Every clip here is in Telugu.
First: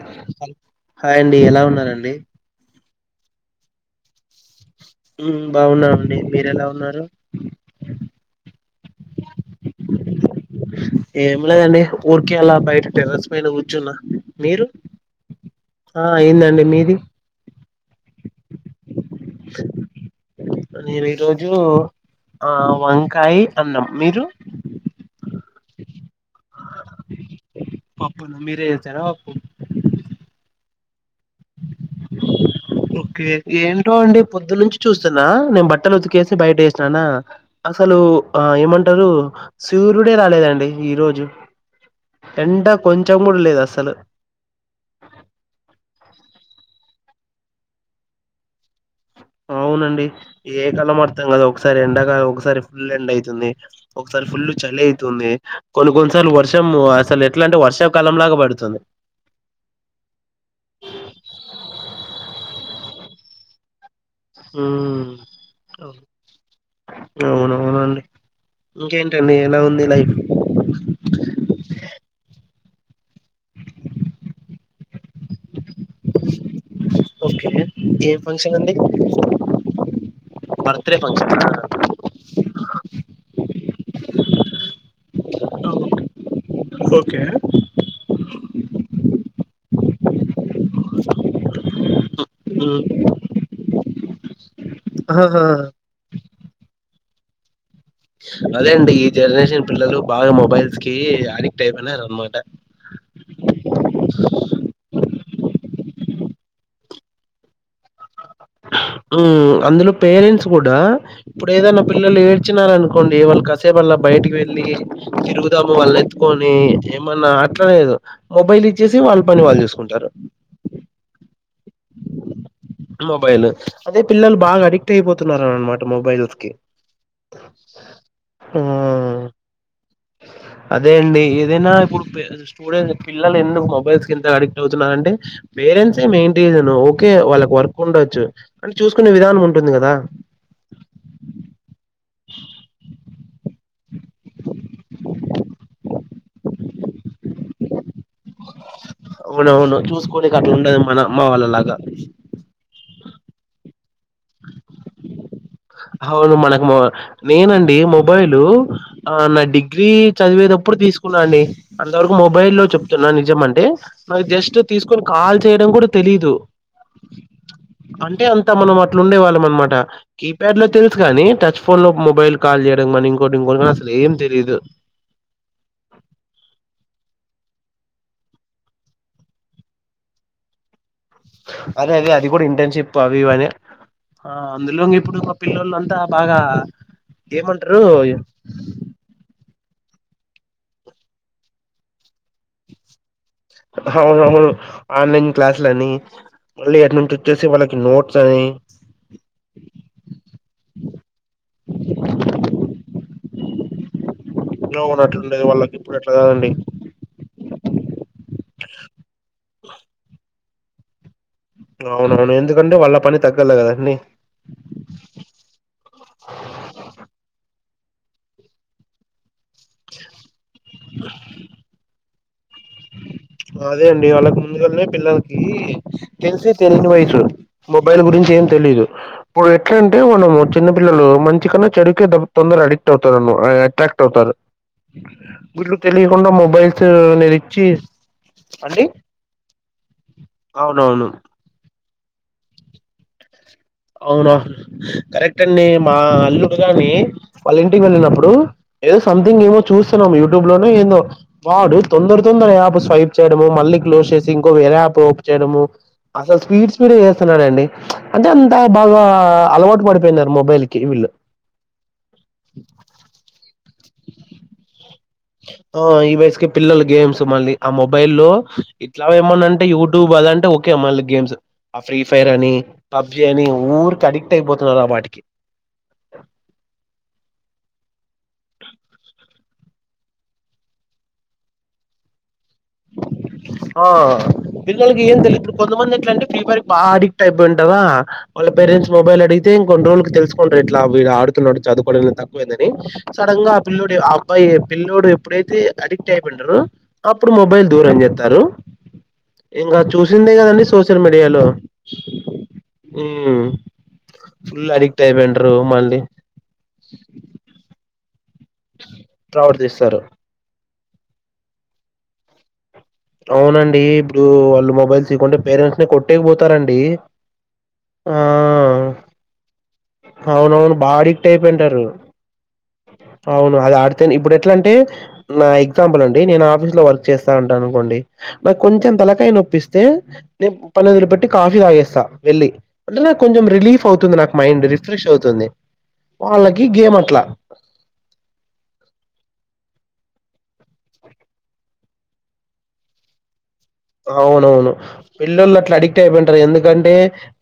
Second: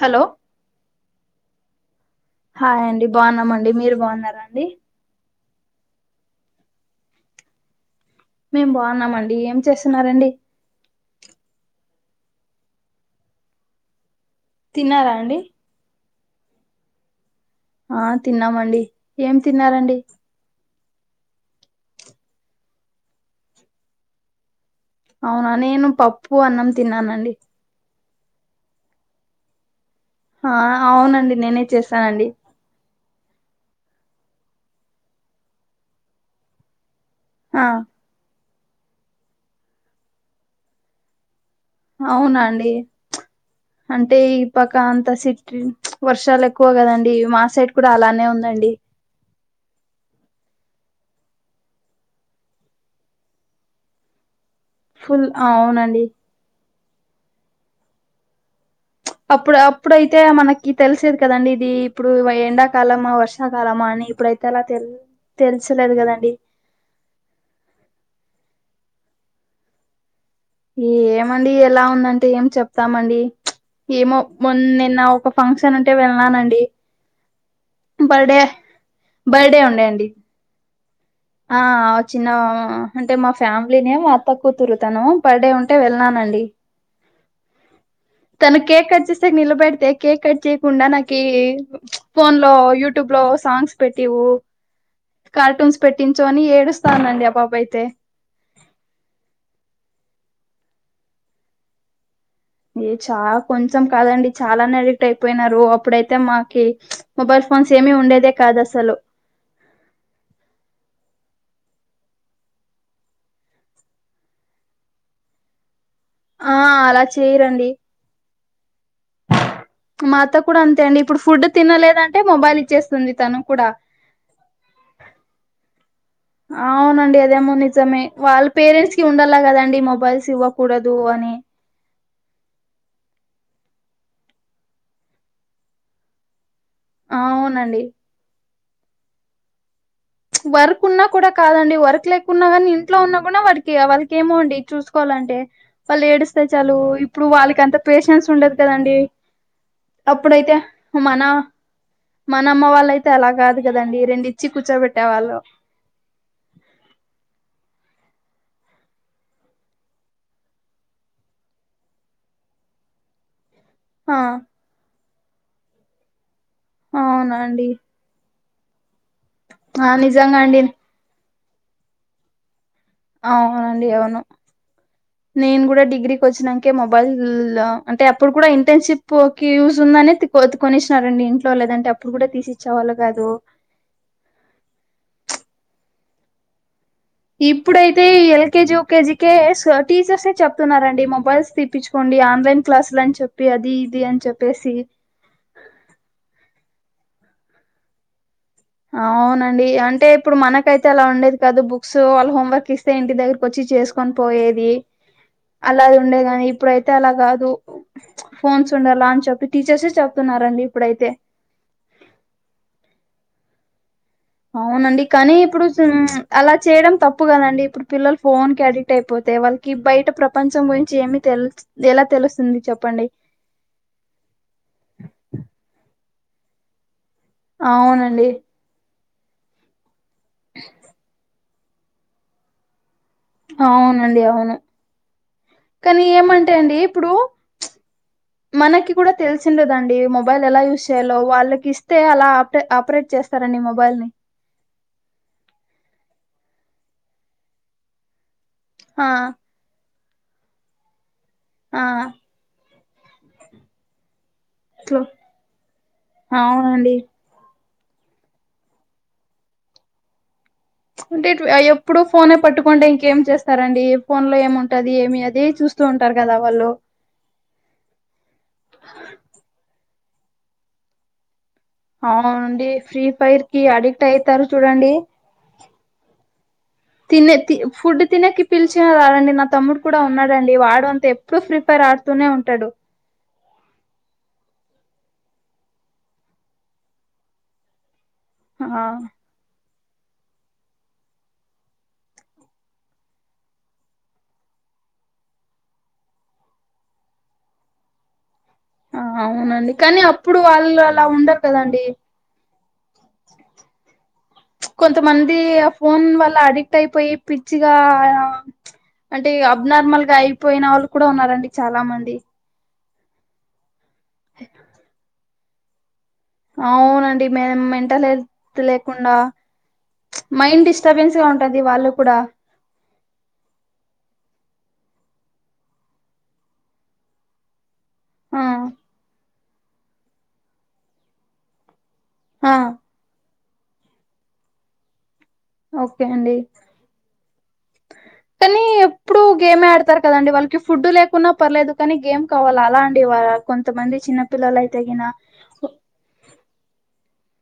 హలో హాయ్ అండి ఎలా ఉన్నారండి హాయ్ అండి బాగున్నామండి మీరు బాగున్నారా అండి మ్మ్ బాగున్నామండి మీరెలా ఉన్నారు మేం బాగున్నామండి ఏం చేస్తున్నారండి ఏం లేదండి ఊరికే అలా బయట టెరస్ పైన కూర్చున్న మీరు తిన్నారా అండి హా అయిందండి మీది ఆ తిన్నామండి ఏం తిన్నారండి నేను ఈ రోజు ఆ వంకాయి అన్నం మీరు అవునా నేను పప్పు అన్నం తిన్నానండి పప్పునా మీరే చేసారా పప్పు ఆ అవునండి నేనే చేస్ ఓకే ఏంటో అండి పొద్దునుంచి చూస్తున్నా నేను బట్టలు ఉతికేసి బయట వేసిననా ఆ అసలు ఆ ఏమంటారు సూర్యుడే రాలేదండి ఈ రోజు అవునా ఎండ కొంచెం కూడా లేదు అసలు పకా అంత సిట్ వర్షాలు ఎక్కువ కదండి మాసైట్ కూడా అలానే ఉందండి అవునండి ఏ కలం అర్థం కాదు ఒకసారి ఎండకాల ఒకసారి ఫుల్ ఎండ అయితుంది ఒక్కసారి ఫుల్ చలి ఫుల్ తుంది కొన్ని అవునండి కొన్నిసార్లు వర్షం అసలు ఎట్లా అంటే వర్షాకాలం లాగా పడుతుంది అప్పుడు అప్పుడైతే మనకి తెలిసేది కదండి ఇది ఇప్పుడు ఎండాకాలమా వర్షాకాలమా అని ఇప్పుడైతే అలా తెల్ ఉమ్, తెలుసలేదు కదండి అవునవునండి ఇంకేంటండి ఎలా ఉంది లైఫ్ ఏమండి ఎలా ఉందంటే ఏం చెప్తామండి ఏమో మొన్న నిన్న ఒక ఫంక్షన్ ఉంటే వెళ్ళానండి ఓకే ఏం బర్డే బర్డే ఉండేండి బర్ బర్త్డేఫంక్షన్ ఆ ఆ చిన్న అంటే మా ఫ్యామిలీనే మా అత్త కూతురు తను బర్త్డే ఉంటే వెళ్నానండి ఓకే తను కేక్ కట్ చేసేకి నిలబెడితే కేక్ కట్ట ఉండనాకి ఫోన్ లో ఉమ్, యూటుబ్ లో సాంగ్స్ పెట్టివు ఆహాహా. కార్టూన్స్ పెట్టించు అని ఏడుస్తాందండి ఆ పాపయితే అదే అండి ఈ జనరేషన్ పిల్లలు బాగా మొబైల్స్ కి అడిక్ట్ అయిపోయినారన్నమాట ఏ చాలా కొంచెం కాదండి చాలానేడి డ్ అయిపోయినారు అప్పుడైతే మాకి మొబైల్ ఫోన్స్ ఏమీ ఉండేదే కాదు అసలు ఉ అందులో పేరెంట్స్ కూడా ఇప్పుడు ఏదైనా పిల్లలు ఏడ్చినార అనుకోండి వాళ్ళు కాసేపల్లా బయటికి వెళ్ళి తిరుగుదాము వాళ్ళ ఎత్తు ఆ కుని అలా ఏమన్నా చేయరండి అట్లాలేదు మొబైల్ ఇచ్చేసి వాళ్ళ పని వాళ్ళు చూసుకుంట మా అత్త కూడా అంతే అండి ఇప్పుడు ఫుడ్ తినలేదంటే మొబైల్ ఇచ్చేస్తుంది తను మొబైల్. కూడా అదే పిల్లలు బాగా అడిక్ట్ అయిపోతున్నారు అనమాట మొబైల్స్ కి అవునండి అదేమో నిజమే వాళ్ళ పేరెంట్స్ కి ఉండలా కదండి మొబైల్స్ అదే ఇవ్వకూడదు అండి అని ఏదైన ఇప్పు స్టూడెంట్స్ పిల్లలు ఎందుకు మొబైల్స్ క ఇంత అడిక్ట్ అవుతున్నారంటే పేరెంట్స్ మెయిన్ రీజనూ ఓకే వాళ్ళకి వర్క్ అవునండి ఉండొచ్చు అంటే చూసుకునే విధానం ఉంటుంది కదా వర్క్ ఉన్నా కూడా కాదండి వర్క్ లేకున్నా కానీ ఇంట్లో ఉన్నా కూడా వాడికి వాళ్కి ఏమోండి చూసుకోవాలంటే వాళ్ళు ఏడుస్తే చాలు ఇప్పుడు వాళ్ళకి అంత పేషెన్స్ ఉండదు కదండి అవునవును చూసుకోనికి అట్లా అప్పుడైతే ఉండదు మన అమ్మ వాళ్ళలాగా మన అమ్మ వాళ్ళ అయితే అలా కాదు కదండి రెండు ఇచ్చి కూర్చోబెట్టేవాళ్ళు అవును మనకు మ నేనండి మొబైల్ ఆ నా డిగ్రీ చదివేటప్పుడు తీసుకున్నా అండి అంతవరకు మొబైల్ లో చెప్తున్నా నిజం అంటే ఆ నాకు జస్ట్ తీసుకొని కాల్ చేయడం కూడా తెలీదు అవునాండి అంటే అంత మనం అట్లు ఉండే వాళ్ళం అనమాట ఆ కీప్యాడ్ నిజంగాండి లో తెలుసు కాని టచ్ ఫోన్ లో మొబైల్ కాల్ చేయడం కానీ ఇంకోటి ఇంకో కానీ అవునండి అసలు ఏం అవును తెలీదు నేను కూడా డిగ్రీకి వచ్చినాకే మొబైల్ అంటే అప్పుడు కూడా ఇంటర్న్షిప్ కి యూస్ ఉందనే కోత్తకొనేసినారండి అదే అదే అది కూడా ఇంటేన్షిప్ అవ అనే ఆ అందులోంగ్ ఇప్పుడు ఒక పిల్లొలంత బాగా ఏమంటారు ఇప్పుడైతే ఎల్కేజీ యుకేజీ కే టీచర్స్ చెప్తున్నారండి మొబైల్స్ తీప్పించుకోండి ఆన్లైన్ క్లాసులు అని చెప్ అవునవును ఆన్లన్ క్లాసుల అని మళ్ళీ అట్నుంచోచ్చేసి వాళ్ళకి నోట్స్ అని అవునండి అంటే ఇప్పుడు మనకైతే అలా ఉండేది కదా బుక్స్ వాళ్ళ హోంవర్క్ ఇస్తే ఇంటి దగ్గరకు వచ్చి చేస్ కొని పోయేది అవును అట్లుండేది వాళ్ళకి ఇప్పుడు అలాది అట్లా ఉండేది గాని కాదండి ఇప్పుడై అయితే అలా కాదు ఫోన్స్ ఉండాల అని చెప్పి టీచర్సే చెప్తున్నారండి ఇప్పుడైతే అవునవును ఎందుకంటే వాళ్ళ పని తగ్గలే కదండి అవునండి కానీ ఇప్పుడు అలా చేయడం తప్పు కదండి ఇప్పుడు పిల్లలు ఫోన్ కి అడిక్ట్ అయిపోతే వాళ్ కీ బయట ప్రపంచం గురించి ఏమి తెలు ఎలా తెలుస్తుంది చెప్పండి అదే అండి వాళ్ళకు ముందుగానే పిల్లలకి తెలిసి తెలియని వయసు మొబైల్ అవునండి గురించి ఏం తెలీదు ఇప్పుడు ఎట్లా అంటే మనము చిన్నపిల్లలు మంచి కన్నా చెడుకే తొందర అడిక్ ట్ అవుతారు ఆ అట్రాక్ట్ అవునండి అవుతారు అవును గుడ్లు కానీ తెలియకుండా ఏమంటే అండి మొబైల్స్ ఇప్పుడు నేన్ ఇచ్చేస్ మనకి కూడా తెలిసిండదండి మొబైల్ ఎలా యూస్ అవునవును చేయాలో వాళ్ళకి స్తే అలా ఆప ఆపరేట్ చేస్తారండి మా అవునా కరెక్ట్ అండి మా అల్లుడు గాని వాళ్ళ ఇంటికి వెళ్ళినప్పుడు ఏదో ఆ సంథింగ్ ఏమో చూస్తున్నాం యూట్యూబ్ లోనో ఏందో వాడు ఆ తొందర తొందర యాప్ స్వైప్ చేయడము మళ్ళీ క్లోజ్ చేసి ఇంకో వేరే యాప్ అట్లు ఓపెన్ చేయము అసల్ స్పీడ్ అవునండి ఎస్ స్తున్నడండి అంటే అంత బాగా అలవాటు పడిపోయినారు మొబైల్ కి వీళ్ళు అంటే ఎప్పుడు ఫోన్ పట్టుకుంటే ఇంకేం చేస్తారండి ఫోన్ లో ఏముంటది ఏమి అదే ఆ చూస్తూ ఈ ఉంటారు కదా వయసుకి వాళ్ళు పిల్లలు గేమ్స్ మళ్ళీ ఆ మొబైల్ లో ఇట్లా ఏమన్నా అంటే యూట్యూబ్ అదంటే ఒకే మళ్ళీ గేమ్స్ ఆ ఫ్రీ ఫైర్ అని అవునండి ఫ్రీ పబ్జి ఫైర్ అని కి ఊరికే అడిక్ట్ అయితారు అయిపోతున్నారు ఆ చూడండి వాటికి తినే తి ఫుడ్ తినేకి పిలిచినా రారండి నా తమ్ముడు కూడా ఉన్నాడండి వాడు అంతే ఎప్పుడు ఫ్రిఫైర్ ఆడుతూనే ఉంటాడు ఆ పిల్లకి ఏం తెలిదు కొంతమంది ఎట్లంటే ఫ్రీపైర్కి బాగా అడిక్ట్ అయిపోయి ఉంటారా వాళ్ళ ఆ పేరెంట్స్ మొబైల్ అడిగితే ఇంకొన్ని రోజులకి తెలుసుకుంటారు ఇట్లా వీడుతున్నాడు చదువుకోవడం తక్కువైందని సడన్ గా ఆ పిల్లోడు ఆ అబ్బాయి పిల్లోడు ఎప్పుడైతే అడిక్ట్ అయిపోయి ఉంటాడో ప్పుడు మొబైల్ దూరం చెత్తారు ఆ! అవునండి ఇంగా కానీ చూసిందే అప్పుడు కదండి వాళ్ళు సోషల్ అలా ఉండరు మీడియాలో కదండి హ్ ఫుల్ అడిక్ట్ అయిపోయింటరు మళ్ళీ లా అడిక్ట్ అయిపోయి పిచ్చిగా ఆ అంటే ప్రవర్తిస్తారు అబ్నార్మల్ గా అయి పోయిన వాళ్ళు కూడా ఉన్నారండి చాలా మంది అవునండి ఇప్పుడు వాళ్ళు మొబైల్ ఇయకుంటే పేరెంట్స్నే కొట్ ట్టే పోతారండి అవునండి మే మెంటల్ ఆ హెల్త్ లేకుండా మైండ్ అవునవును బా డిస్టర్బెన్స్ గా అడిక్ట్ ఉంటది అయిపోయింటారు వాళ్ళు కూడా అవును అది ఆడితేనే ఇప్పుడు ఎట్లా అంటే నా ఎగ్జాంపుల్ అండి నేను ఆఫీస్ లో వర్క్ చేస్తా ఉంటా అనుకోండి ఆ నాకు కొంచెం తలకాయ నొప్పిస్తే నేను పనొదిలి పెట్టి కాఫీ తాగేస్తా వెళ్ళి ఆ అంటే నాకు కొంచెం రిలీఫ్ అవుతుంది నాకు మైండ్ రిఫ్రెష్ అవుతుంది ఓకే అండి వాళ్ళకి గేమ్ అట్లా కానీ ఎప్పుడు గేమే ఆడతారు కదండి వాళ్ళకి ఫుడ్డు లేకున్నా పర్లేదు కానీ గేమ్ కావాల అలా అండి వా కొంతమంది చిన్న పిల్లలు అవునవును అయితే గిన పెల్లోల్లట్లడిగ్ క్ట్ అయిపోయింటరు ఎందుకంటే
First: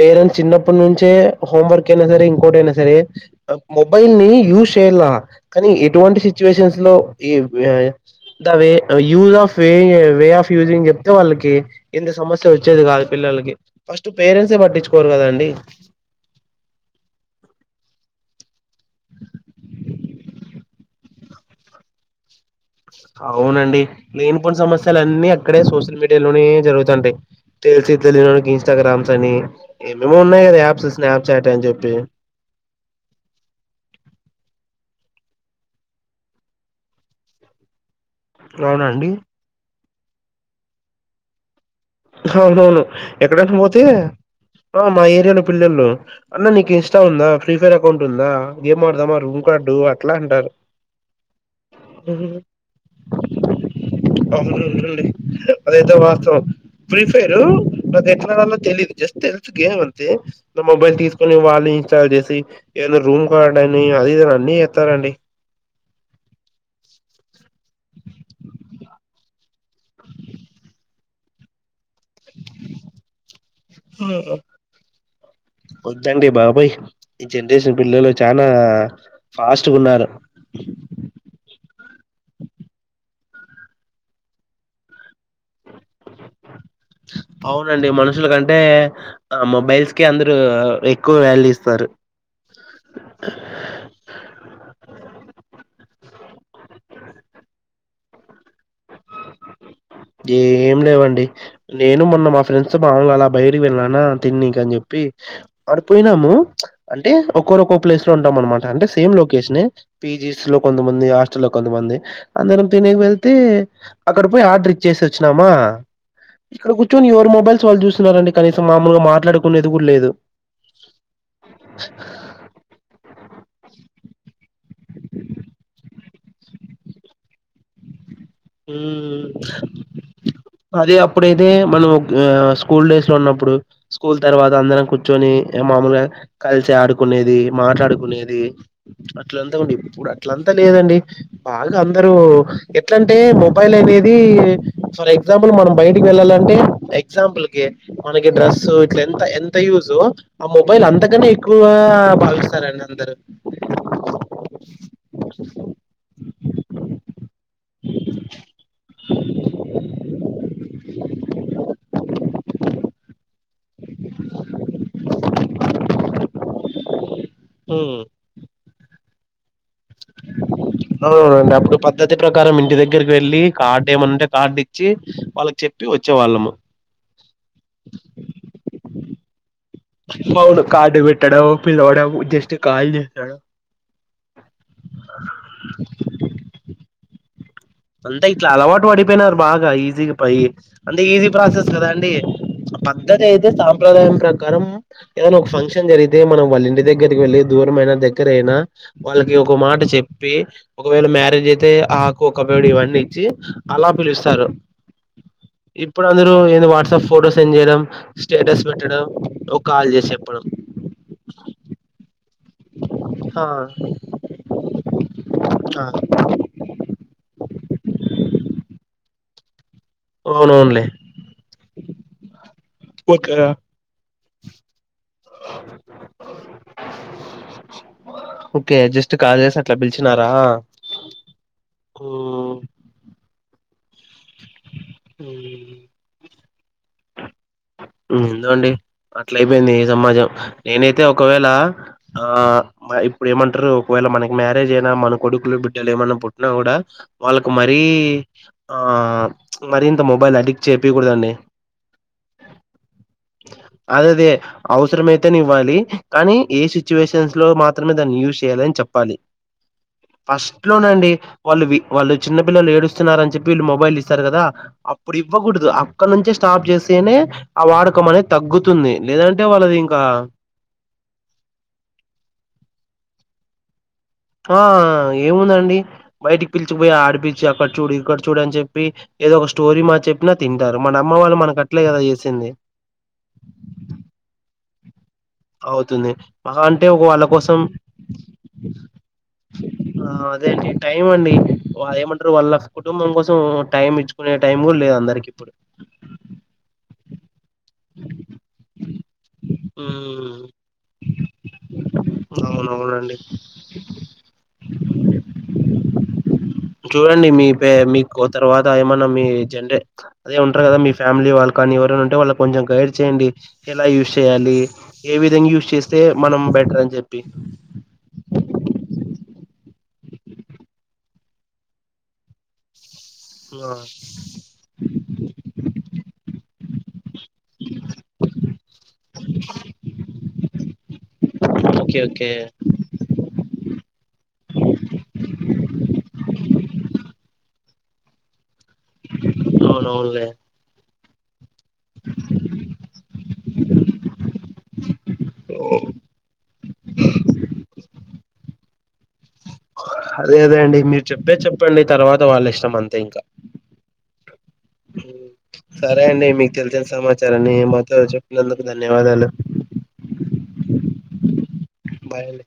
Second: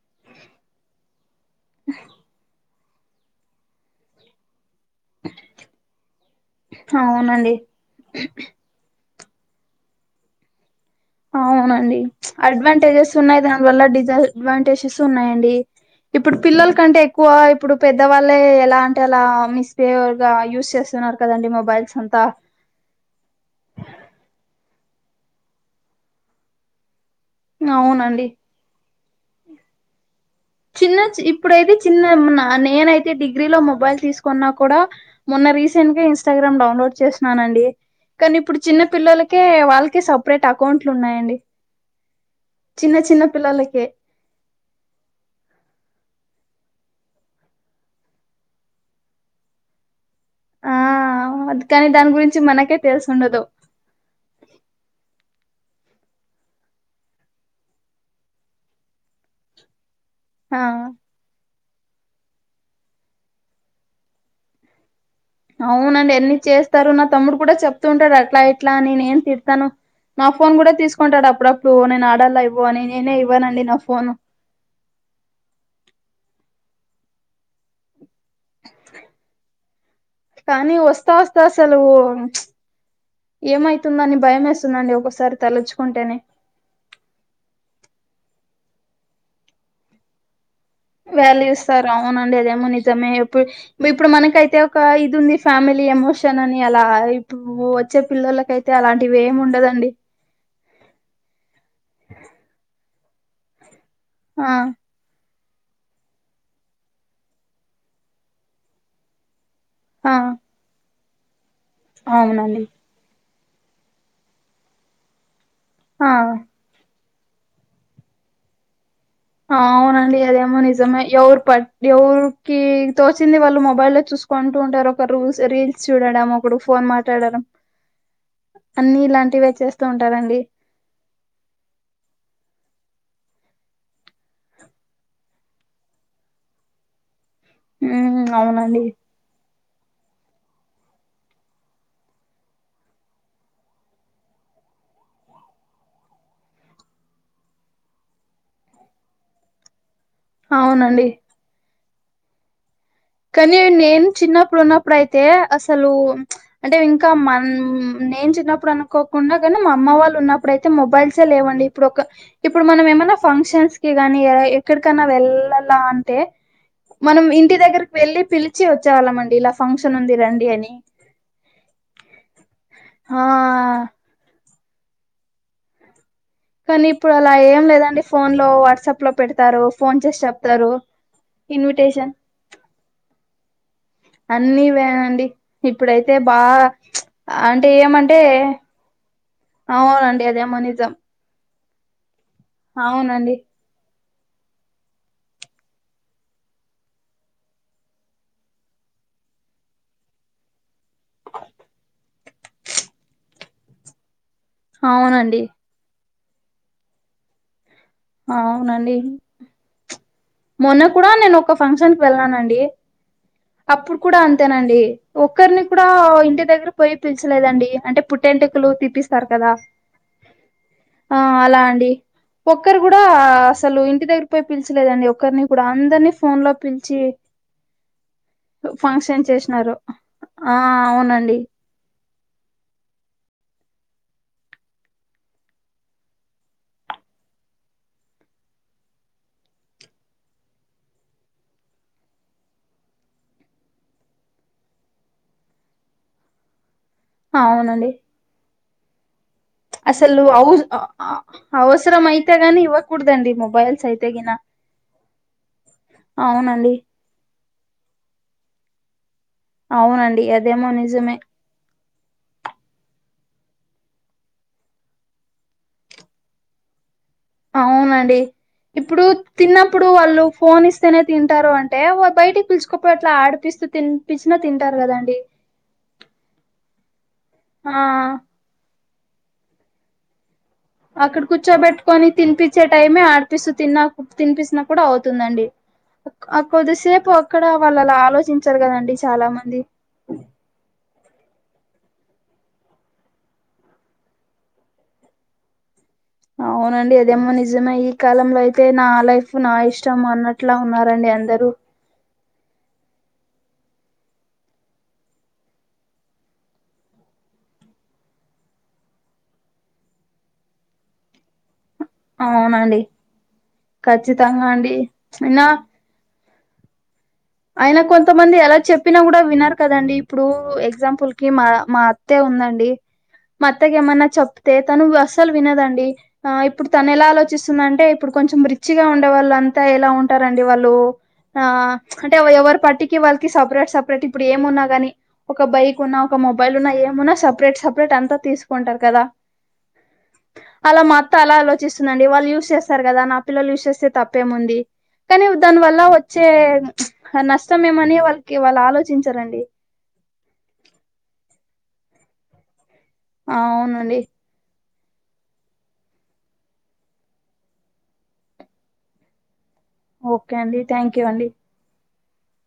పేరెంట్స్ చిన్నప్పటి నుంచే హోం వర్క్ అయినా సరే ఇంకోటైనా సరే మోబైల్ని యూస్ చేయ్లా కనీ ఎటువంటి సిచ్యువేషన్స్ లో ఎవ్ అవునండి య దవే యూజ్ ఆఫ్ వే ఇంగ వే ఆఫ్ యూజింగ్ చెప్ తే వాళ్ళకి అవునండి ఇంత సమస్య వచ్చేదే గాదు అడ్వాంటేజెస్ ఉన్నాయి పిల్లలకి, దాని వల్ల ఫస్ట్ పేరెంట్సే డిసడ్వాంటేజెస్ పట్టించుకోరు కదండి. ఉన్నాయండి ఇప్పుడు పిల్లల కంటే ఎక్కువ ఇప్పుడు పెద్దవాళ్ళే ఎలా అంటే అలా మిస్ బిహేవిర్గా యూజ్ చేస్తున్నారు. కదండి మొబైల్స్ అంతా. అవునండి లేనిపోని సమస్యలన్నీ అక్కడే సోషల్ మీడియా లోనే జరుగుతుంటాయి. తేల్సి అవునండి తెలియనోడికి ఇన్స్టాగ్రామ్స్ అని ఏమేమో ఉన్నాయి గదా యాప్ చిన్న చి ఇప్పుడైతే చిన్న ఏమన్న నేనైతే డిగ్రీలో మొబైల్ తీసుకున్నా కూడా మొన్న రీసెంట్గ ఇన్స్టాగ్రామ్ డౌన్లోడ్ చేసినానండి. కనీప్పుడు చిన్న అవునండి పిల్లలకే వాళ్ళకే సపరేట్ అకౌంట్లు ఉన్నాయండి అవునవును చిన్న చిన్న ఎక్కడన్న పోతే పిల్లలకే ఆ మా ఏరియాలో పిల్లలు అన్న నీకు ఇన్స్టా ఉందా, ఫ్రీఫైర్ అకౌంట్ ఉందా, గేం ఆడదామా రూమ్ కార్డు అట్లా అంటారు ఆ అది కాని దాని గురించి మనకే తెలిసి ఉండదు అవునవునండి అదైతే వాస్తవం ఫ్రీ ఫైరు అది ఎట్ల ఆడాలో తెలీదు జస్ట్ తెల్సు గేమ్ అంతే ఆ నా మొబైల్ తీస్ కొని వాళ్ళే ఇన్స్టాల్ జేసి ఏదన్న రూమ్ కార్డ్ అని అది ఇది అన్ని చేత్తరండి అవునండి ఎన్ని చేస్తారు నా తమ్ముడు కూడ చెప్తూ ఉంటాడు అట్లా ఇట్లా అని నేను తిడతాను నా ఫోన్ గూడ తీసుకుంటాడప్పుడప్పుడు నేను ఆడల్లా ఇవ్వు అని, నేనే ఇవ్వనండి నా ఫోన్. వద్దండి బాబోయ్, ఈ జనరేషన్ పిల్లలు చానా ఫాస్ట్గున్నారు. కనీ వస్తా వస్తా అసలూ చ్చ్ ఏమైతుందని భయమేస్తుందండి ఒకోకసారి తలుచుకుంటేనే. అవునండి మనుషుల కంటే ఆ మొబైల్స్ కె అందరు వ్యాల్యు ఇస్తారు అవునండి అదేమో నిజమే ఎప్పుడు ఇప్పుడు మనకైతే ఒకా ఇది ఉంది ఫ్యామిలీ ఎమోషన్ అని అలా ఇప్పుడు వచ్చే పిల్లలకైత్ తే అలాంటివి ఏం ఉండదండి ఏం లేవండి నేను మొన్న మా ఫ్రెండ్స్ తొ మాముల్గ అలా బయటికి వెల్లినానా ఆ తిన్నికని చెప్పి ఆడ పోయినాము అంటే ఒక్కొరొక్క ప్లేస్ లో ఉంటాం అనమాట అంటే సేమ్ లొకేషనే పీ ఆ జీస్ లో కొంతమంది, హాస్టల్ లో కొంతమంది అవునండి అందరం తిననికి వెళ్తే అక్కడ పోయి ఆర్డర్ ఇచ్ చేసోచ్చినామా ఆ ఇక్కడ కూచ్చోని ఎవరు మొబైల్స్ వాళ్ళు చూస్తున్నరండి కనీసం మామూలుగ మాట్లాడుక్ ఆవునండి అదేమో నిజమే ఎవర్ పట్టి ఎవరోకి తోసింది వాళ్ళు మొబైల్లో చూసుకుంటూ ఉంటారు ఒక రూల్స్ రీల్స్ చూడడం ఒకడు ఫోన్ మాట్లాడడం అన్ని హ్మ్ ఇలాంటివే చేస్తూ ఉంటాడండి అదే అప్పుడైతే మనం ఆ స్కూల్ డేస్ లో ఉన్నప్పుడు స్కూల్ తర్వాత అందరం కూర్చొని ఇగ మామూలుగా కల్సడుకునేది హ్మ్. మాట్లాడుకునేది అవునండి అట్లంత గుడ ఇప్పుడట్లంత లేదండి బాగా అందరూ ఎట్లాంటి టే మొబైల్ అనేది ఫర్ ఎగ్జాంపుల్ మనం బయటికి వెళ్ళాలంటే ఎగ్జాంపుల్ కి మనకి డ్రస్సు ఇట్ల ఎంత ఎంత యూజు ఆ మొబైల్ అవునండి అంతకనే ఎక్కువ భావిస్తారండి అందరు కానీ నేను చిన్నప్పుడు ఉన్నప్పుడు అయితే అసలు ప్చ్ అంటే ఇంకా మన్ ఊ నేను చిన్నప్పుడు అనుకోకుండా కానీ మా అమ్మ వాళ్ళు ఉన్నప్పుడయితే మొబైల్సే లేవండి ఇప్పుడు ఒక ఇప్పుడు మనం ఏమైనా ఫంక్షన్స్ కి గాని ఎక్కడికన్నా వెళ్ళాల అంటే మనం ఇం ఊ టె పిలిచి వచ్చేవళ మండిలా అవునండి అప్పుడు పద్ధతి ప్రకారం ఇంటి దగ్గరికి ఆ వెళ్ళి కార్డు ఏమనుంటే కార్డు వచ్చి వాళ్ళకి చెప్పి వచ్చేవాళ్ళము కానీ ఇప్పుడు అలా ఏం లేదండి ఫోన్ లో వాట్సాప్ లో పెడతారు ఫోన్ చేసి అవును చెప్తారు కార్డు పెట్టడం పిలవడం ఇన్విటేషన్ జస్ట్ కాల్ చేసడం అన్నీ వేనండి ఇప్పుడైతే బాగ ప్చ్ అంటే ఏమ అంతా ఇట్లా అలవాటు పడిపోయినారు బాగా ఈజీ అవునండి పయి అదేమో నిజం అంటే ఈజీ ప్రాసెస్ కదా అండి పద్ధతి అవునండి అయితే సాంప్రదాయం ప్రకారం ఏదనీ ఒక ఫంక్షన్ జరిగితే మనం వాళ్ళ ఇంటి దగ్గరికి వెళ్ళి దూరం అయినా దగ్గర అయినా వాళ్ళకి ఒక మాట చెప్పి ఒకవేళ మ్యారేజ్ అయితే ఆకు కబడ్డీ ఇవన్నీ ఇచ్చి అలా పిలుస్తారు అవునండి ఇప్పుడు అందరు ఏంది వాట్సాప్ ఫోటో సెండ్ చేయడం స్టేటస్ అవునండి పెట్టడం ఒ కాల్ చేసి చెప్పడం మొన్న కూడా నేను ఒక ఫంక్షన్ కి వెళ్ళానండి ఆ అప్పుడు కూడా అంతేనండి ఒకరిని కూడా ఇంటి దగ్గర పోయి పిల్చలేదండి అంటే పుట్టెంటుకలు తీపిస్తారు కదా అవునవునులే ఆ అలా అండి ఒక్కరు కూడా ఓకే అసలు ఇంటి దగ్గర పోయి పిల్చలేదండి ఒకరిని కూడా అందరిని ఫోన్ లో పిలిచి ఓకే జస్ట్ ఫంక్షన్ కాల్ చేసి చేసినారు అట్లా ఆ అవునండి ఓ ఊ ఏందో అండి అట్లయిపోయింది ఈ సమాజం నేనైతే ఒకవేళ ఆ ఆ ఇప్పుడు ఏమంటారు ఒకవేళ మనకి మ్యారేజ్ అయినా మన కొడుకులు బిడ్డలు ఏమన్నా పుట్టినా కూడా వాళ్ళకు మరీ అవునండి ఆ మరింత మొబైల్ అడిక్ట్ చేపియకూడదండి అవసరమైతె గనీ ఇవ్వ కుడదండి అదదే అవసరం అయితేనే ఇవ్వాలి కానీ ఏ అవునండి సిచ్యువేషన్స్ లో మాత్ మాత్రమే దాన్ని యూజ్ చేయాలి అని చెప్పాలి అవునండి ఫస్ట్ అదేమో లోనండి నిజమే వాళ్ళు వి వాళ్ళు చిన్నపిల్లలు ఏడుస్తున్నారని చెప్పి వీళ్ళు మొబైల్ ఇస్తారు కదా అప్పుడు ఇవ్వకూడదు అక్కడ నుంచే స్టాప్ చేసేనే ఆ వాడకం అవునండి అనేది తగ్గుతుంది ఇప్పుడు లేదంటే వాళ్ళది తిన్నప్పుడు ఇంకా వాళ్ళు ఫోన్ ఇస్తేనే తింటారు అంటే ఒ బయటికి పిలుచుకొ అట్లా ఆడిపిస్తూ తిన్ ఆ ఏముందండి బయటికి పిలిచికుపోయి ఆడిపిచి అక్కడ ఆ చూడు ఇక్కడ చూడు అని చెప్పి ఏదో ఒక స్టోరీ మా చెప్పినా తింటారు మన అమ్మ అక్కడ వాళ్ళు మనక అట్లే కదా కూర్చోబెట్టుకొని చేసింది తినిపించే టైమే ఆడిపిస్తూ తిన్నా తినిపిస్తున కూడా అవుతుందండి అవుతుంది ఆ మహా అంటే ఒక కొద్దిసేపు వాళ్ళ అక్కడ కోసం వాళ్ళు అలా ఆలోచించరు కదండి చాలా మంది ఆ అదే అండి టైం అండి వాళ్ళేమంటరు వాళ్ళ కుటుంబం కోసం టైం ఇచ్ కొనే టైం కూడ్ లేద్ అందరికి ఇప్పుడు అవునండి ఏదేమో నిజమే ఈ కాలంలో అయితే నా లైఫ్ ఉప్ నా ఇష్టం ఉమ్, అన్నట్లా ఉన్నారండి అందరూ అవునవునండి చూడండి మీ పే మీకు తర్వాత ఏమన్నా మీ జండే అదే ఉంటారు కదా మీ ఫ్యామిలీ వాళ్ళు కానీ ఎవరైనా ఉంటే వాళ్ళ కొంచెం అవునండి గైడ్ చేయండి ఎలా యూస్ ఖచ్చితంగా చేయాలి అండి ఏ అయినా విధంగా యూస్ చేస్తే మనం బెటర్ అని చెప్పి అయిన కొంతమంది ఎలా చెప్పినా కూడా వినరు కదండి ఇప్పుడు ఎగ్జాంపుల్ కి మా మా అత్తె ఉందండి మా అత్తయ్ ఆ కేమన్నా చప్తే తను అసలు వినదండి ఆ ఇప్పుడు తనెలా ఆలోచిస్తుందాంటే ఇప్పుడు కొంచెం రిచ్చ్ గా ఉండే వాళ్ళు అంతా ఎలా ఉంటారండి వాళ్ళు తా ఓకే ఓకే పట్టికి వాళ్ళకి సపరేట్ సపరేట్ ఇప్పుడు ఏమున్నా గాని ఒక బైక్ ఉన్నా ఒక మొబైల్ ఉన్నా ఏమున్నా సపరేట్ సపరేట్ అంతా తీసు కుంటారు కదా అవునవునులే అలా మా మత్త అలాలో చూస్తుందండి వాళ్ళు యూస్ చేస్తారు కదా నా పిల్లలు యూస్ చేస్తే తప్పేముంది కానీ దాని వల్ల వచ్చే నష్టం ఏమని వాళ్ళకి వాళ్ళు ఆలోచించరండి అదే అదే అండి మీరు చెప్పేద్ చెప్పండి తర్వాత వాళ్ళిష్టం అంతే ఇంకా ఆవునండి సరే అండి మీకు తెలిసిన సమాచారాన్ని మాతో చెప్పినందుకు ధన్యవాదాలు ఓకే అండి థ్యాంక్ యూ అండి బాయ్